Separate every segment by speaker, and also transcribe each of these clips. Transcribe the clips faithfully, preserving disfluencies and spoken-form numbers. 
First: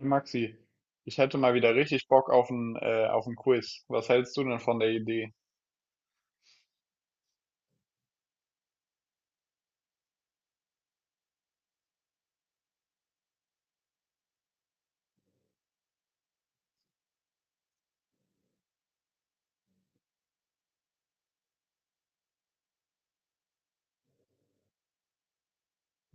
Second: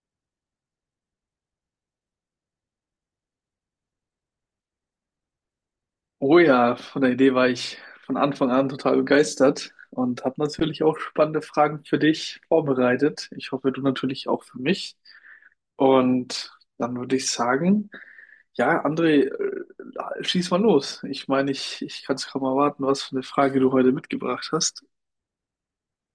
Speaker 1: Maxi, ich hätte mal wieder richtig Bock auf ein, äh, auf ein Quiz. Was hältst du denn von der Idee?
Speaker 2: Oh ja, von der Idee war ich von Anfang an total begeistert und habe natürlich auch spannende Fragen für dich vorbereitet. Ich hoffe, du natürlich auch für mich. Und dann würde ich sagen, ja, André, äh, schieß mal los. Ich meine, ich, ich kann es kaum erwarten, was für eine Frage du heute mitgebracht hast.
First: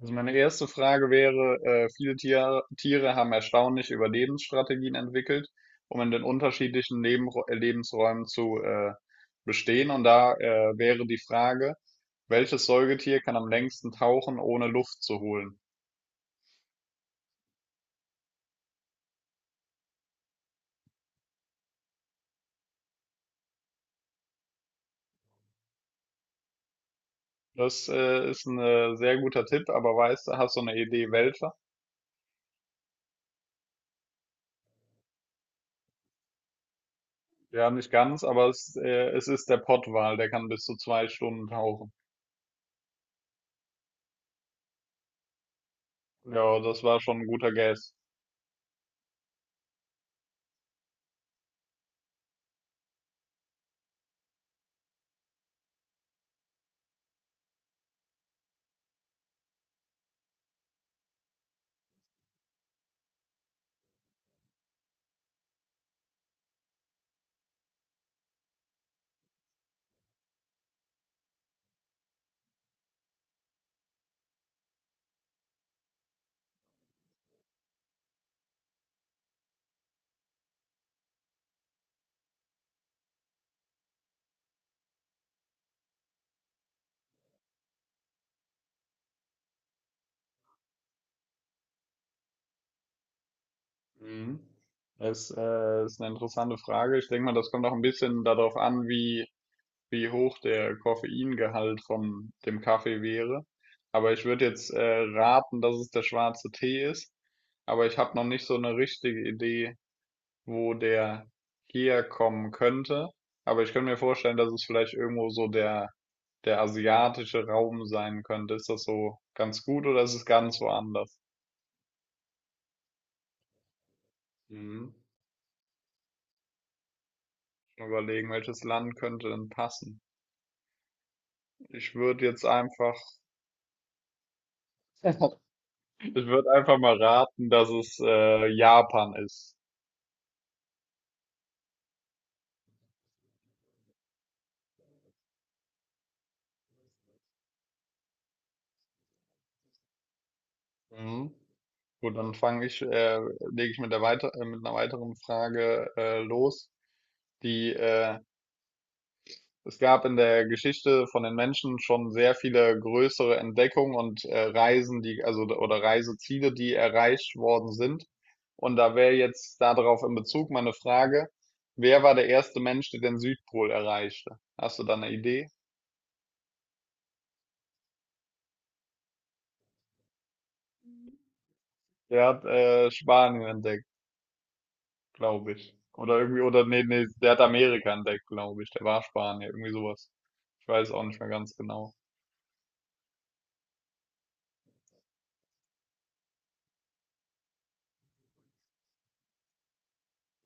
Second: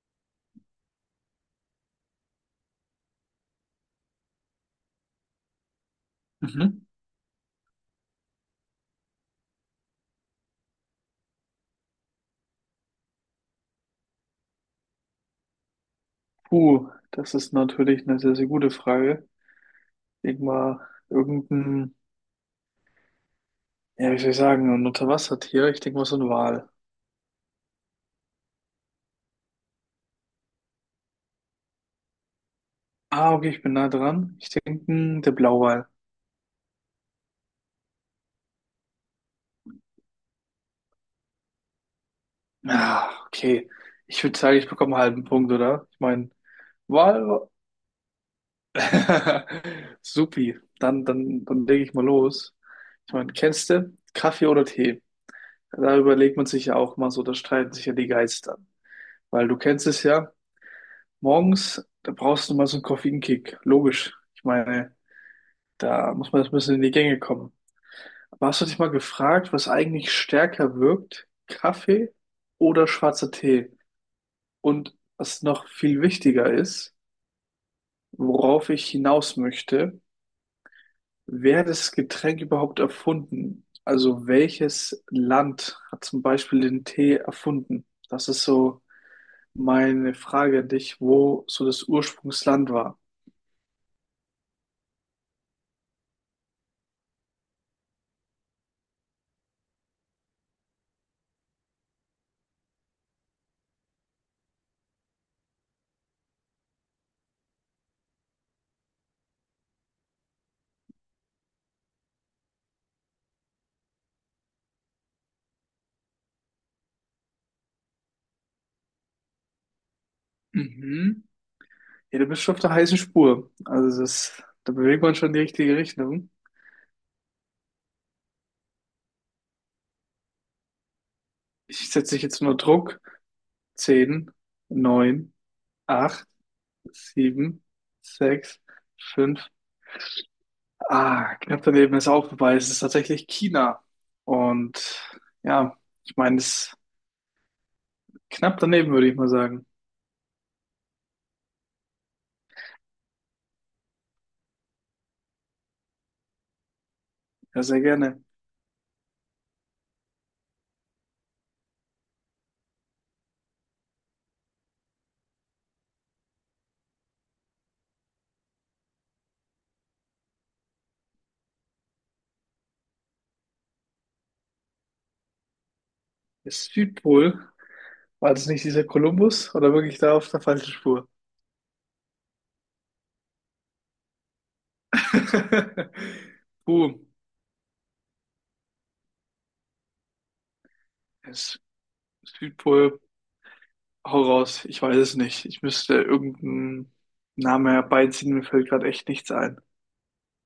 Speaker 1: Also meine erste Frage wäre, äh, viele Tiere, Tiere haben erstaunlich Überlebensstrategien entwickelt, um in den
Speaker 2: Mhm.
Speaker 1: unterschiedlichen Leben, äh, Lebensräumen zu äh, bestehen. Und da äh, wäre die Frage, welches Säugetier kann am längsten tauchen, ohne Luft zu holen?
Speaker 2: Puh, das ist natürlich eine sehr, sehr gute Frage. Ich denke mal, irgendein, ja, wie soll ich sagen, ein Unterwassertier. Ich denke mal, so ein Wal.
Speaker 1: Das äh, ist ein äh, sehr guter Tipp, aber weißt du, hast du eine Idee, welcher?
Speaker 2: Ah, okay, ich bin nah dran. Ich denke, hm, der Blauwal.
Speaker 1: Ja, nicht ganz, aber es, äh, es ist der Pottwal, der kann bis zu zwei Stunden tauchen.
Speaker 2: Ah, okay. Ich würde sagen, ich bekomme einen halben Punkt, oder? Ich meine,
Speaker 1: Ja, das war schon ein
Speaker 2: Wal.
Speaker 1: guter Guess.
Speaker 2: Supi. Dann, dann, dann lege ich mal los. Ich meine, kennst du Kaffee oder Tee? Da überlegt man sich ja auch mal so, da streiten sich ja die Geister. Weil du kennst es ja, morgens, da brauchst du mal so einen Koffeinkick. Logisch. Ich meine, da muss man erst ein bisschen in die Gänge kommen. Aber hast du dich mal gefragt, was eigentlich stärker wirkt? Kaffee oder schwarzer Tee? Und was noch viel wichtiger ist, worauf ich hinaus möchte, wer hat das Getränk überhaupt erfunden? Also welches Land hat zum Beispiel den Tee erfunden? Das ist so meine Frage an dich, wo so das Ursprungsland war.
Speaker 1: Mhm. Es äh, ist eine interessante Frage. Ich denke mal, das kommt auch ein bisschen darauf an, wie, wie hoch der Koffeingehalt von dem Kaffee wäre. Aber ich würde jetzt äh, raten, dass es der schwarze Tee ist. Aber ich habe noch nicht so eine richtige Idee, wo der herkommen könnte. Aber ich könnte mir vorstellen, dass es vielleicht irgendwo so der der asiatische Raum sein könnte. Ist das so ganz gut oder ist es ganz woanders?
Speaker 2: Mhm. Ja, du bist schon auf der heißen Spur. Also das, da
Speaker 1: Mhm.
Speaker 2: bewegt man schon in die richtige Richtung.
Speaker 1: Mal überlegen, welches Land könnte denn passen?
Speaker 2: Ich
Speaker 1: Ich
Speaker 2: setze dich
Speaker 1: würde
Speaker 2: jetzt
Speaker 1: jetzt
Speaker 2: unter
Speaker 1: einfach,
Speaker 2: Druck. Zehn, neun,
Speaker 1: Ich
Speaker 2: acht,
Speaker 1: würde einfach mal raten,
Speaker 2: sieben,
Speaker 1: dass es äh,
Speaker 2: sechs,
Speaker 1: Japan
Speaker 2: fünf,
Speaker 1: ist.
Speaker 2: Ah, knapp daneben ist auch vorbei. Es ist tatsächlich China. Und ja, ich meine, es ist knapp daneben, würde ich mal sagen.
Speaker 1: Mhm. Gut, dann fange ich, äh, lege ich mit der weiter, äh, mit einer weiteren Frage äh, los,
Speaker 2: Ja,
Speaker 1: die
Speaker 2: sehr
Speaker 1: äh,
Speaker 2: gerne.
Speaker 1: es gab in der Geschichte von den Menschen schon sehr viele größere Entdeckungen und äh, Reisen, die, also oder Reiseziele, die erreicht worden sind. Und da wäre jetzt darauf in Bezug meine Frage, wer war der erste Mensch, der den Südpol erreichte? Hast du da eine Idee?
Speaker 2: Ist Südpol. War das nicht dieser Kolumbus oder wirklich da auf der falschen Spur?
Speaker 1: Der hat äh, Spanien entdeckt, glaube ich. Oder irgendwie, oder nee,
Speaker 2: Puh,
Speaker 1: nee, der hat Amerika entdeckt, glaube ich. Der war Spanier, irgendwie sowas. Ich weiß auch nicht mehr ganz
Speaker 2: ist
Speaker 1: genau.
Speaker 2: Südpol. Hau raus. Ich weiß es nicht. Ich müsste irgendeinen Namen herbeiziehen. Mir fällt gerade echt nichts ein.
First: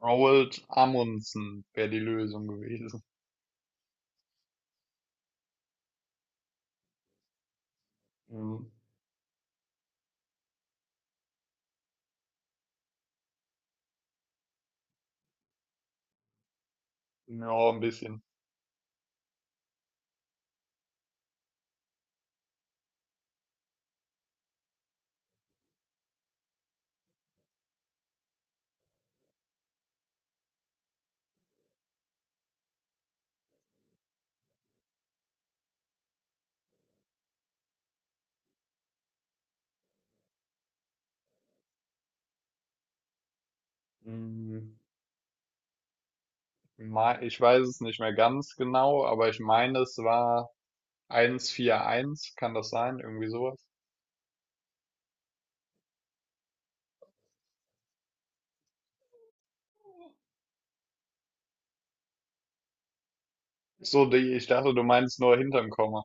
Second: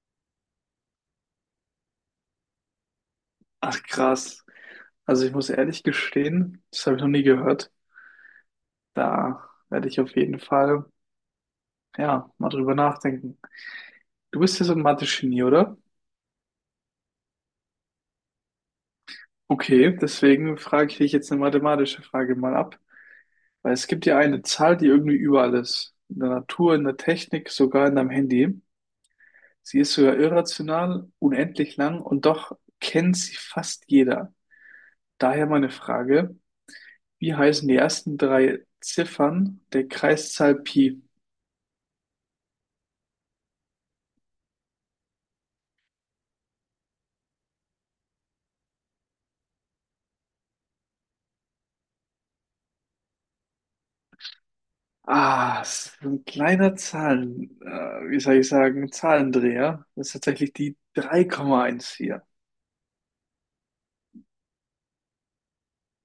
Speaker 1: Roald Amundsen wäre die Lösung gewesen.
Speaker 2: Ach, krass. Also ich muss ehrlich gestehen, das habe ich noch nie gehört.
Speaker 1: Mhm.
Speaker 2: Da werde ich auf jeden Fall. Ja, mal drüber nachdenken. Du bist ja so ein Mathe-Genie, oder?
Speaker 1: Ja, ein bisschen.
Speaker 2: Okay, deswegen frage ich dich jetzt eine mathematische Frage mal ab. Weil es gibt ja eine Zahl, die irgendwie überall ist. In der Natur, in der Technik, sogar in deinem Handy. Sie ist sogar irrational, unendlich lang und doch kennt sie fast jeder. Daher meine Frage, wie heißen die ersten drei Ziffern der Kreiszahl Pi?
Speaker 1: Hm, mei- ich weiß es nicht mehr ganz genau, aber ich meine, es war eins einundvierzig, kann das sein? Irgendwie sowas.
Speaker 2: Ah, es ist so ein kleiner Zahlen, äh, wie soll ich sagen, Zahlendreher. Das ist tatsächlich die drei Komma eins vier.
Speaker 1: Ach so, die, ich dachte, du meinst nur hinterm Komma.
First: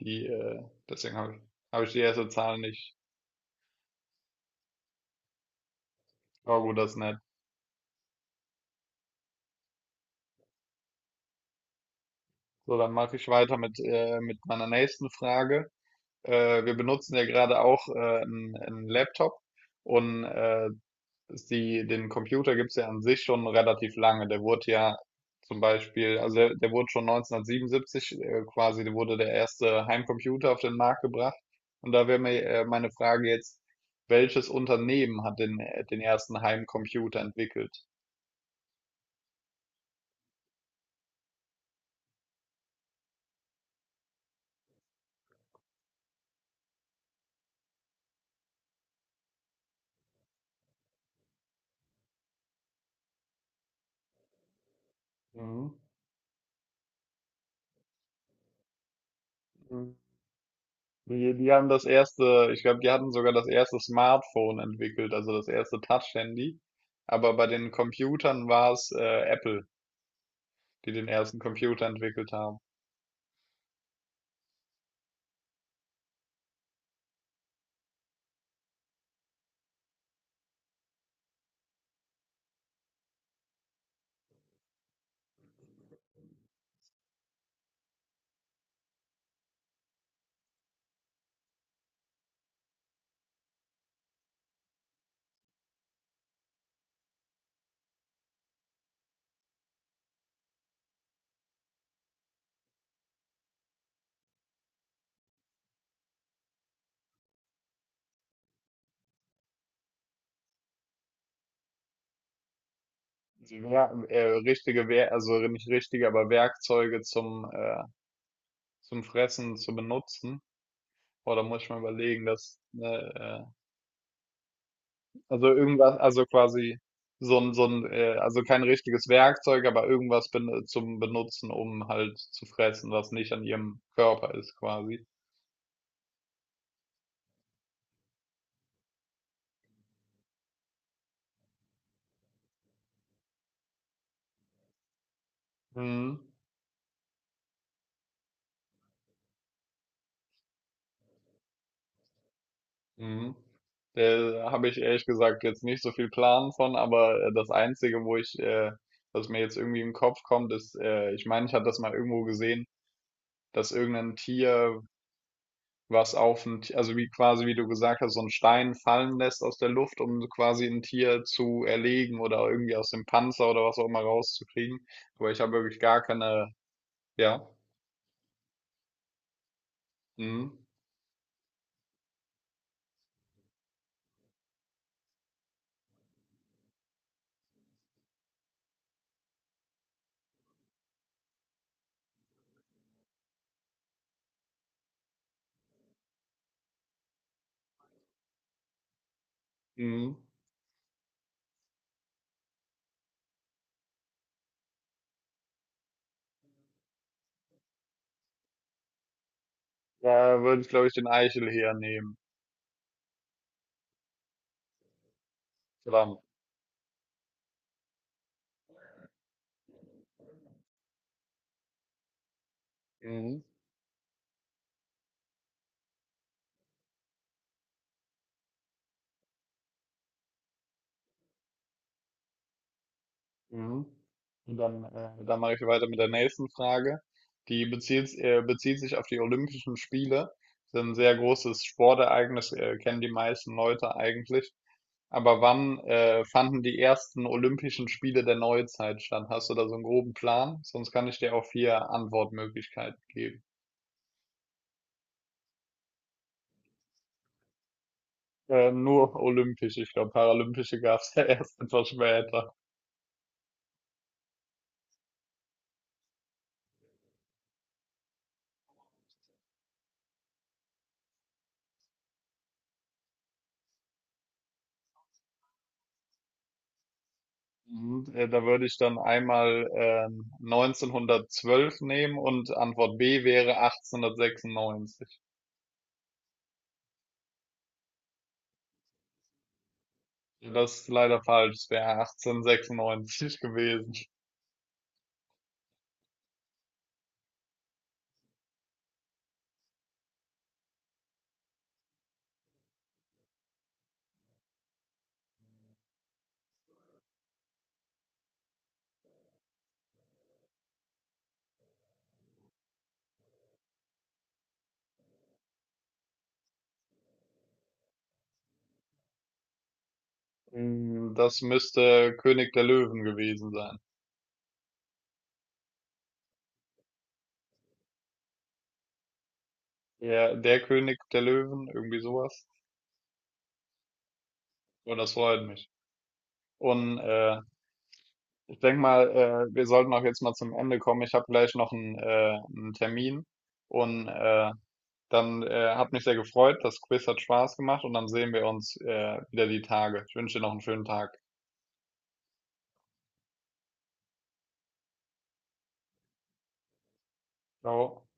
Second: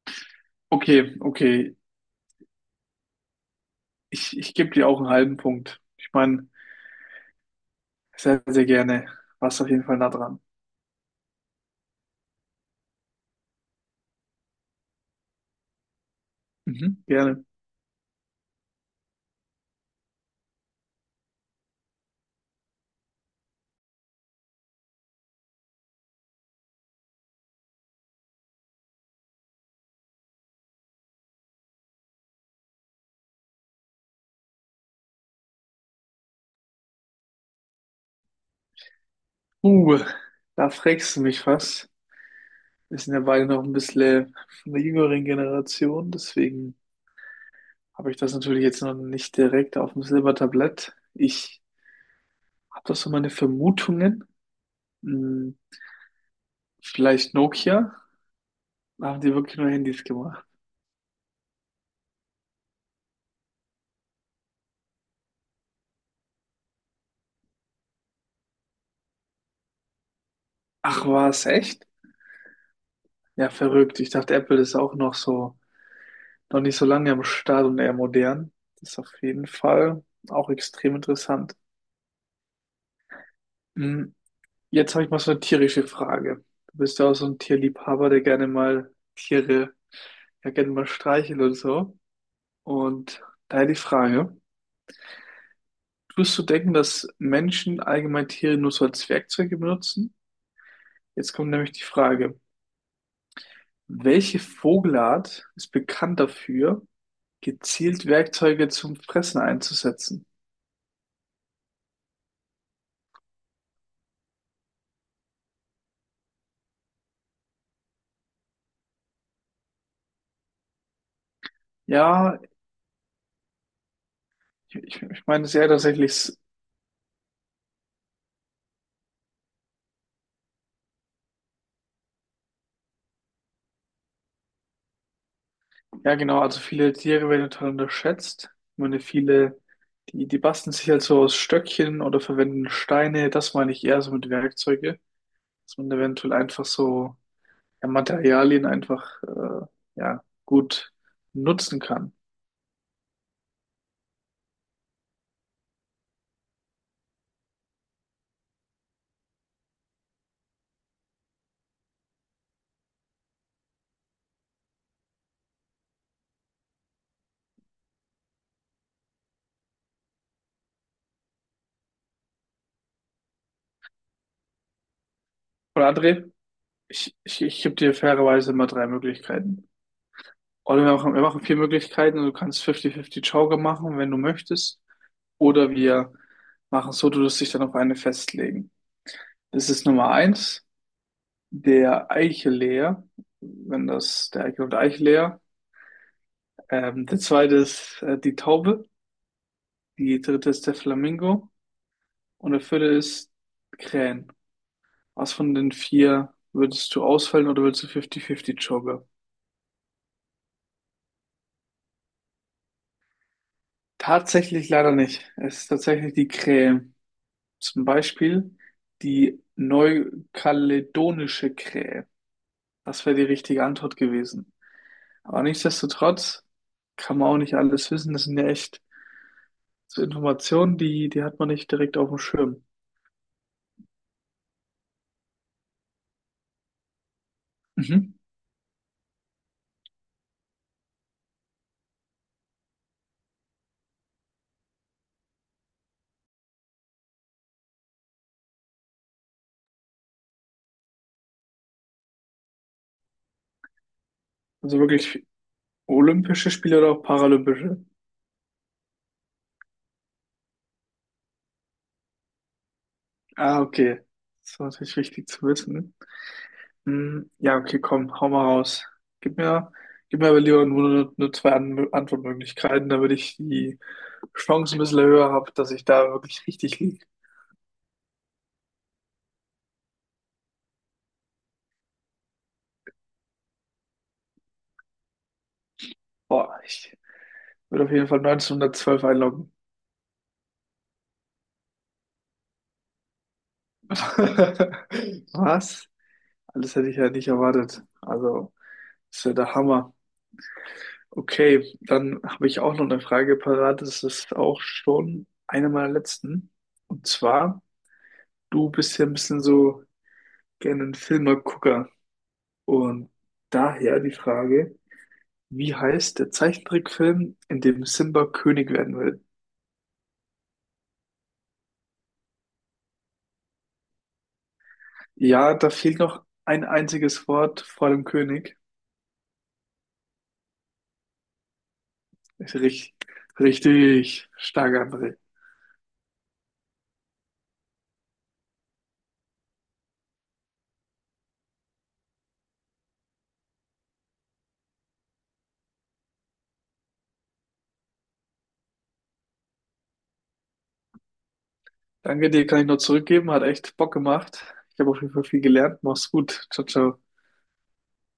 Speaker 1: Die, äh,
Speaker 2: Okay,
Speaker 1: deswegen habe ich,
Speaker 2: okay.
Speaker 1: hab ich die erste Zahl nicht.
Speaker 2: Ich, ich gebe dir auch einen halben Punkt. Ich meine,
Speaker 1: Aber gut, das ist nett.
Speaker 2: sehr, sehr gerne. Warst auf jeden Fall nah dran.
Speaker 1: So, dann mache ich weiter mit, äh, mit meiner nächsten Frage. Äh, wir
Speaker 2: Mhm,
Speaker 1: benutzen ja
Speaker 2: gerne.
Speaker 1: gerade auch äh, einen, einen Laptop und äh, die, den Computer gibt's ja an sich schon relativ lange. Der wurde ja zum Beispiel, also der, der wurde schon neunzehnhundertsiebenundsiebzig äh, quasi, der wurde der erste Heimcomputer auf den Markt gebracht. Und da wäre mir äh, meine Frage jetzt, welches Unternehmen hat den, den ersten Heimcomputer entwickelt?
Speaker 2: Uh, da fragst du mich was. Wir sind ja beide noch ein bisschen von der jüngeren Generation, deswegen habe ich das natürlich jetzt noch nicht direkt auf dem Silbertablett. Ich habe da so meine Vermutungen. Hm, vielleicht Nokia. Da haben die wirklich nur
Speaker 1: Mhm.
Speaker 2: Handys gemacht.
Speaker 1: Die, die haben das erste, ich glaube, die hatten sogar das erste Smartphone entwickelt, also das erste Touch-Handy. Aber bei den Computern war es äh, Apple, die den
Speaker 2: Ach, war
Speaker 1: ersten
Speaker 2: es
Speaker 1: Computer
Speaker 2: echt?
Speaker 1: entwickelt haben.
Speaker 2: Ja, verrückt. Ich dachte, Apple ist auch noch so, noch nicht so lange am Start und eher modern. Das ist auf jeden Fall auch extrem interessant. Hm, jetzt habe ich mal so eine tierische Frage. Du bist ja auch so ein Tierliebhaber, der gerne mal Tiere, ja gerne mal streichelt oder so. Und daher die Frage, tust du denken, dass Menschen allgemein Tiere nur so als Werkzeuge benutzen? Jetzt kommt nämlich die Frage, welche Vogelart ist bekannt dafür, gezielt Werkzeuge zum Fressen einzusetzen.
Speaker 1: Sie wer- äh, richtige, Wer Also nicht richtige, aber Werkzeuge zum, äh, zum Fressen zu benutzen. Boah, da muss ich mal überlegen,
Speaker 2: Ja,
Speaker 1: dass, ne,
Speaker 2: ich,
Speaker 1: äh,
Speaker 2: ich meine
Speaker 1: also
Speaker 2: es eher
Speaker 1: irgendwas,
Speaker 2: tatsächlich,
Speaker 1: also
Speaker 2: s-
Speaker 1: quasi so ein, so ein, äh, also kein richtiges Werkzeug, aber irgendwas ben zum Benutzen, um halt zu fressen, was nicht an ihrem Körper ist, quasi.
Speaker 2: ja genau, also viele Tiere werden total unterschätzt. Ich meine, viele, die, die basteln sich halt so aus Stöckchen oder verwenden Steine, das meine ich eher so mit Werkzeuge, dass man
Speaker 1: Mhm.
Speaker 2: eventuell einfach so ja, Materialien einfach äh, ja, gut nutzen kann.
Speaker 1: Mhm. Da habe ich ehrlich gesagt jetzt nicht so viel Plan von, aber äh, das Einzige, wo ich, äh, was mir jetzt irgendwie im Kopf kommt, ist, äh, ich meine, ich hatte das mal irgendwo gesehen, dass irgendein Tier was auf ein, Ti- also wie quasi, wie du gesagt hast, so einen Stein fallen lässt aus der Luft, um so quasi ein Tier zu erlegen oder irgendwie aus dem Panzer oder was auch immer rauszukriegen. Aber ich habe wirklich
Speaker 2: Oder
Speaker 1: gar
Speaker 2: André,
Speaker 1: keine,
Speaker 2: ich, ich,
Speaker 1: ja,
Speaker 2: ich gebe dir fairerweise immer drei Möglichkeiten.
Speaker 1: mhm.
Speaker 2: Oder wir machen, wir machen vier Möglichkeiten und du kannst fünfzig fünfzig Joker machen, wenn du möchtest. Oder wir machen so, du wirst dich dann auf eine festlegen. Das ist Nummer eins, der Eicheleer, wenn das der Eichel und der Eicheleer. Ähm, der zweite ist äh, die Taube,
Speaker 1: Mhm.
Speaker 2: die dritte ist der Flamingo und der vierte ist Krähen. Was von den vier würdest du auswählen oder würdest du fünfzig fünfzig Joker?
Speaker 1: Da würde ich, glaube ich, den Eichel hernehmen.
Speaker 2: Tatsächlich leider nicht. Es ist tatsächlich
Speaker 1: Verdammt.
Speaker 2: die Krähe. Zum Beispiel die neukaledonische Krähe. Das wäre die
Speaker 1: Mhm.
Speaker 2: richtige Antwort gewesen. Aber nichtsdestotrotz kann man auch nicht alles wissen. Das sind ja echt so Informationen, die, die hat man nicht direkt auf dem Schirm.
Speaker 1: Mhm. Und dann, äh, dann mache ich weiter mit der nächsten Frage. Die
Speaker 2: Mhm.
Speaker 1: bezieht, äh, bezieht sich auf die Olympischen Spiele. Das ist ein sehr großes Sportereignis, äh, kennen die meisten Leute eigentlich. Aber wann äh, fanden die ersten Olympischen Spiele der Neuzeit statt? Hast du da so einen groben Plan? Sonst kann ich dir auch vier Antwortmöglichkeiten geben.
Speaker 2: Also wirklich olympische Spiele oder auch paralympische?
Speaker 1: Äh, nur olympisch, ich glaube, paralympische gab es ja erst etwas später.
Speaker 2: Ah, okay. Das ist natürlich wichtig zu wissen. Hm, ja, okay, komm, hau mal raus. Gib mir, gib mir aber lieber nur, nur zwei An Antwortmöglichkeiten, damit ich die Chance ein bisschen höher habe, dass ich da wirklich richtig liege.
Speaker 1: Mhm, äh, da würde ich dann einmal ähm, neunzehnhundertzwölf nehmen und Antwort B wäre achtzehnhundertsechsundneunzig.
Speaker 2: Boah, ich würde auf jeden Fall neunzehnhundertzwölf einloggen.
Speaker 1: Das ist leider falsch, es wäre achtzehnhundertsechsundneunzig gewesen.
Speaker 2: Was? Alles hätte ich ja nicht erwartet. Also, ist ja der Hammer. Okay, dann habe ich auch noch eine Frage parat. Das ist auch schon eine meiner letzten. Und zwar, du bist ja ein bisschen so gerne ein Filmegucker. Und daher die Frage, wie heißt der Zeichentrickfilm, in dem Simba König werden will?
Speaker 1: Mm, das müsste König der Löwen gewesen sein.
Speaker 2: Ja, da fehlt noch ein einziges Wort vor dem König.
Speaker 1: Ja, der König der Löwen, irgendwie sowas.
Speaker 2: Ist richtig, richtig stark,
Speaker 1: Und das
Speaker 2: André.
Speaker 1: freut mich. Und äh, ich denke mal, äh, wir sollten auch jetzt mal zum Ende kommen. Ich habe gleich noch einen, äh, einen Termin. Und äh, Dann äh, hat mich sehr gefreut. Das Quiz hat Spaß gemacht und dann sehen wir uns äh, wieder die Tage. Ich wünsche dir noch einen schönen Tag.
Speaker 2: Danke dir, kann ich nur zurückgeben. Hat echt Bock gemacht. Ich habe auf jeden Fall viel gelernt. Mach's gut. Ciao, ciao.
Speaker 1: Ciao.